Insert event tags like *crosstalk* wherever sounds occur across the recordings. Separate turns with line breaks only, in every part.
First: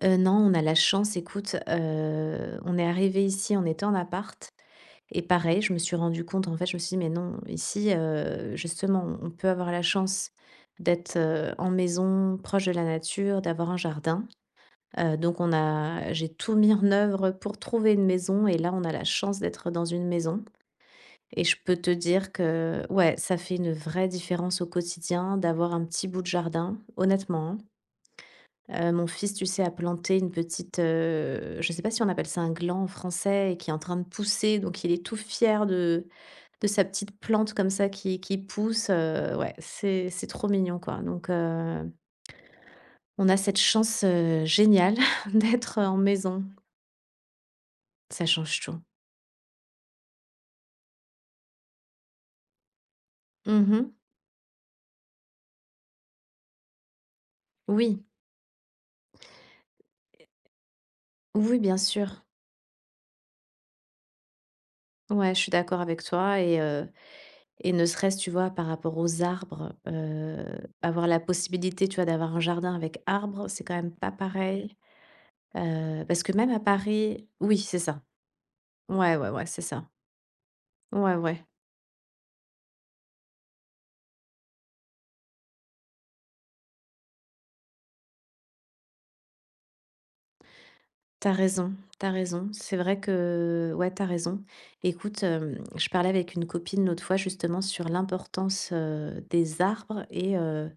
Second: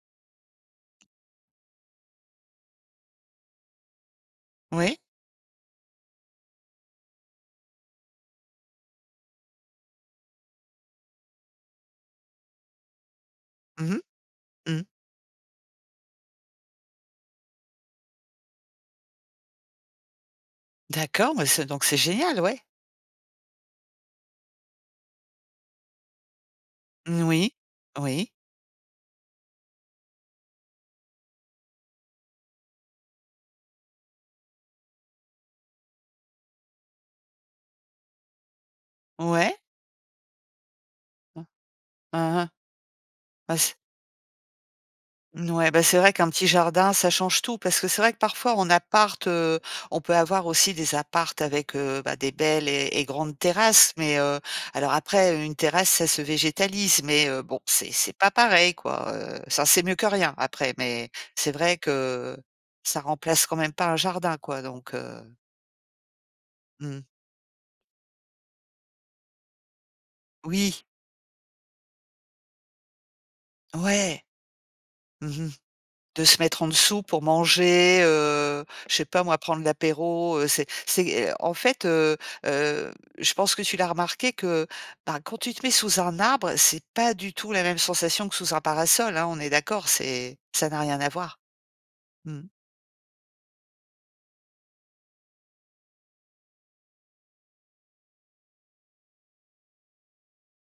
Heu, non, on a la chance écoute, heu, on est arrivés ici on était en appart
Ouais.
et pareil, je me suis rendue compte en fait je me suis dis: «Mais non, ici, heu, justement, on on peut avoir la chance d'être, heu, en maison proche de la nature, d'avoir un
Mmh mh.
jardin»,
Mmh.
heu, donc on a j'ai tout mis en œuvre pour trouver une maison et là, on a la chance d'être dans une maison
D'accord,
et
me
je
c'est
peux
donc
te
c'est
dire
génial, ouais.
que ouais, ça fait une vraie différence au quotidien d'avoir un petit bout de jardin.
Moui,
Honnêtement
oui.
hein, heu, mon fils, tu sais, a planté une petite, heu je sais pas si on appelle ça un gland en français et qui est en train de pousser. Donc il est tout fier de de sa petite plante comme ça qui qui pousse, heu, ouais,
Ouais.
c'est c'est trop mignon quoi, donc
Mmh.
heu
Mmh mh.
on a
Bah
cette
c'est
chance, heu, géniale *chuckles*
N ouais,
d'être
bah c'est
en
vrai qu'un
maison.
petit jardin, ça change tout parce que c'est vrai que
Ça
parfois,
change
en
tout.
appart, heu, on peut avoir aussi des apparts avec, heu, bah des belles et et grandes
Mmh mh.
terrasses, mais, heu alors après, une terrasse, ça se végétalise, mais heu, bon, c'est
Oui.
c'est pas pareil quoi, heu, ça c'est mieux que rien après, mais c'est
Oui, bien
vrai
sûr.
que ça remplace quand même pas un jardin quoi, donc
Ouais,
heu
je suis d'accord avec toi et heu
Mmh.
et ne serait-ce, tu vois, par rapport aux arbres, heu,
Oui.
avoir la possibilité, tu vois, d'avoir un jardin avec arbre, c'est quand même pas
Ouais.
pareil,
Mmh mh.
heu, parce
De
que
se
même
mettre
à
en dessous pour
Paris oui, c'est
manger,
ça.
heu, je sais
Ouais,
pas
ouais,
moi,
ouais, c'est
prendre
ça.
l'apéro, heu, c'est
Ouais,
c'est, heu,
ouais.
en fait, heu heu, je pense que tu l'as remarqué que, bah, quand tu te mets sous un arbre, c'est pas du tout la même sensation que sous un parasol hein. On est d'accord, c'est ça n'a rien à
Tu as
voir?
raison tu as
Mmh.
raison. C'est vrai que ouais, tu as raison. Écoute, hem, je parlais avec une copine l'autre fois justement sur l'importance, heu, des arbres et heu,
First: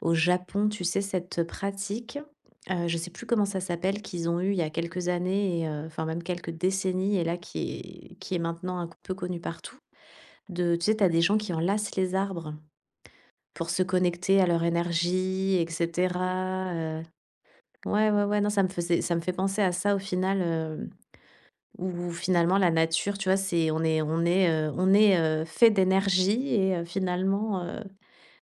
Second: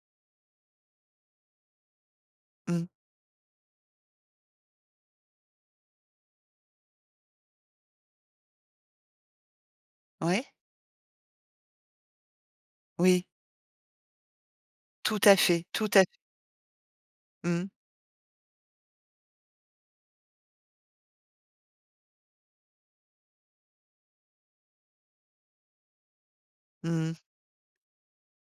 au Japon, tu sais, cette pratique,
Mmh.
heu, je sais plus comment ça s'appelle, qu'ils ont eue il y a quelques années et heu enfin même quelques décennies et là qui est qui est maintenant un peu connue partout
Oui.
de tu sais, tu as des gens qui enlacent les arbres,
Oui.
pour se connecter à leur
Tout à
énergie
fait,
et
tout à f
cetera, heu,
Mmh mh.
ouais, ouais, ouais, non, ça me faisait ça me fait penser à ça au final, heu, où finalement, la nature, tu vois, c'est on est on est, heu, on est, heu, fait d'énergie et heu,
Mmh mh.
finalement, heu,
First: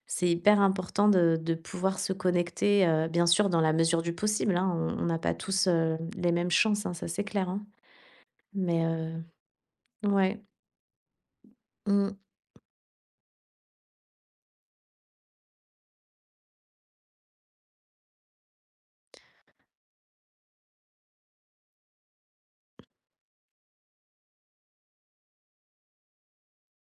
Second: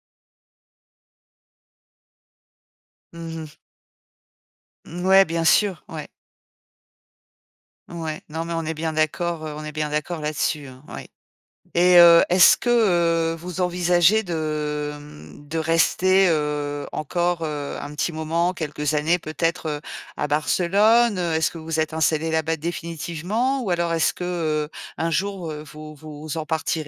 c'est hyper important de de pouvoir se connecter, heu, bien
Mmh
sûr,
mh.
dans la mesure du possible hein, on
Mmh
on n'a
ouais,
pas
bien
tous,
sûr,
heu,
ouais.
les mêmes chances hein, ça, c'est clair hein,
Ouais, non, mais on est
mais,
bien
heu,
d'accord, heu, on est bien d'accord
ouais
là-dessus hein, ouais et
Mmh.
heu, est-ce que, heu, vous envisagez de, hem, de rester, heu, encore, heu, un petit moment, quelques années peut-être, heu, à Barcelone? Est-ce que vous vous êtes installés là-bas définitivement ou alors est-ce que, heu, un jour, heu, vous vous en partirez?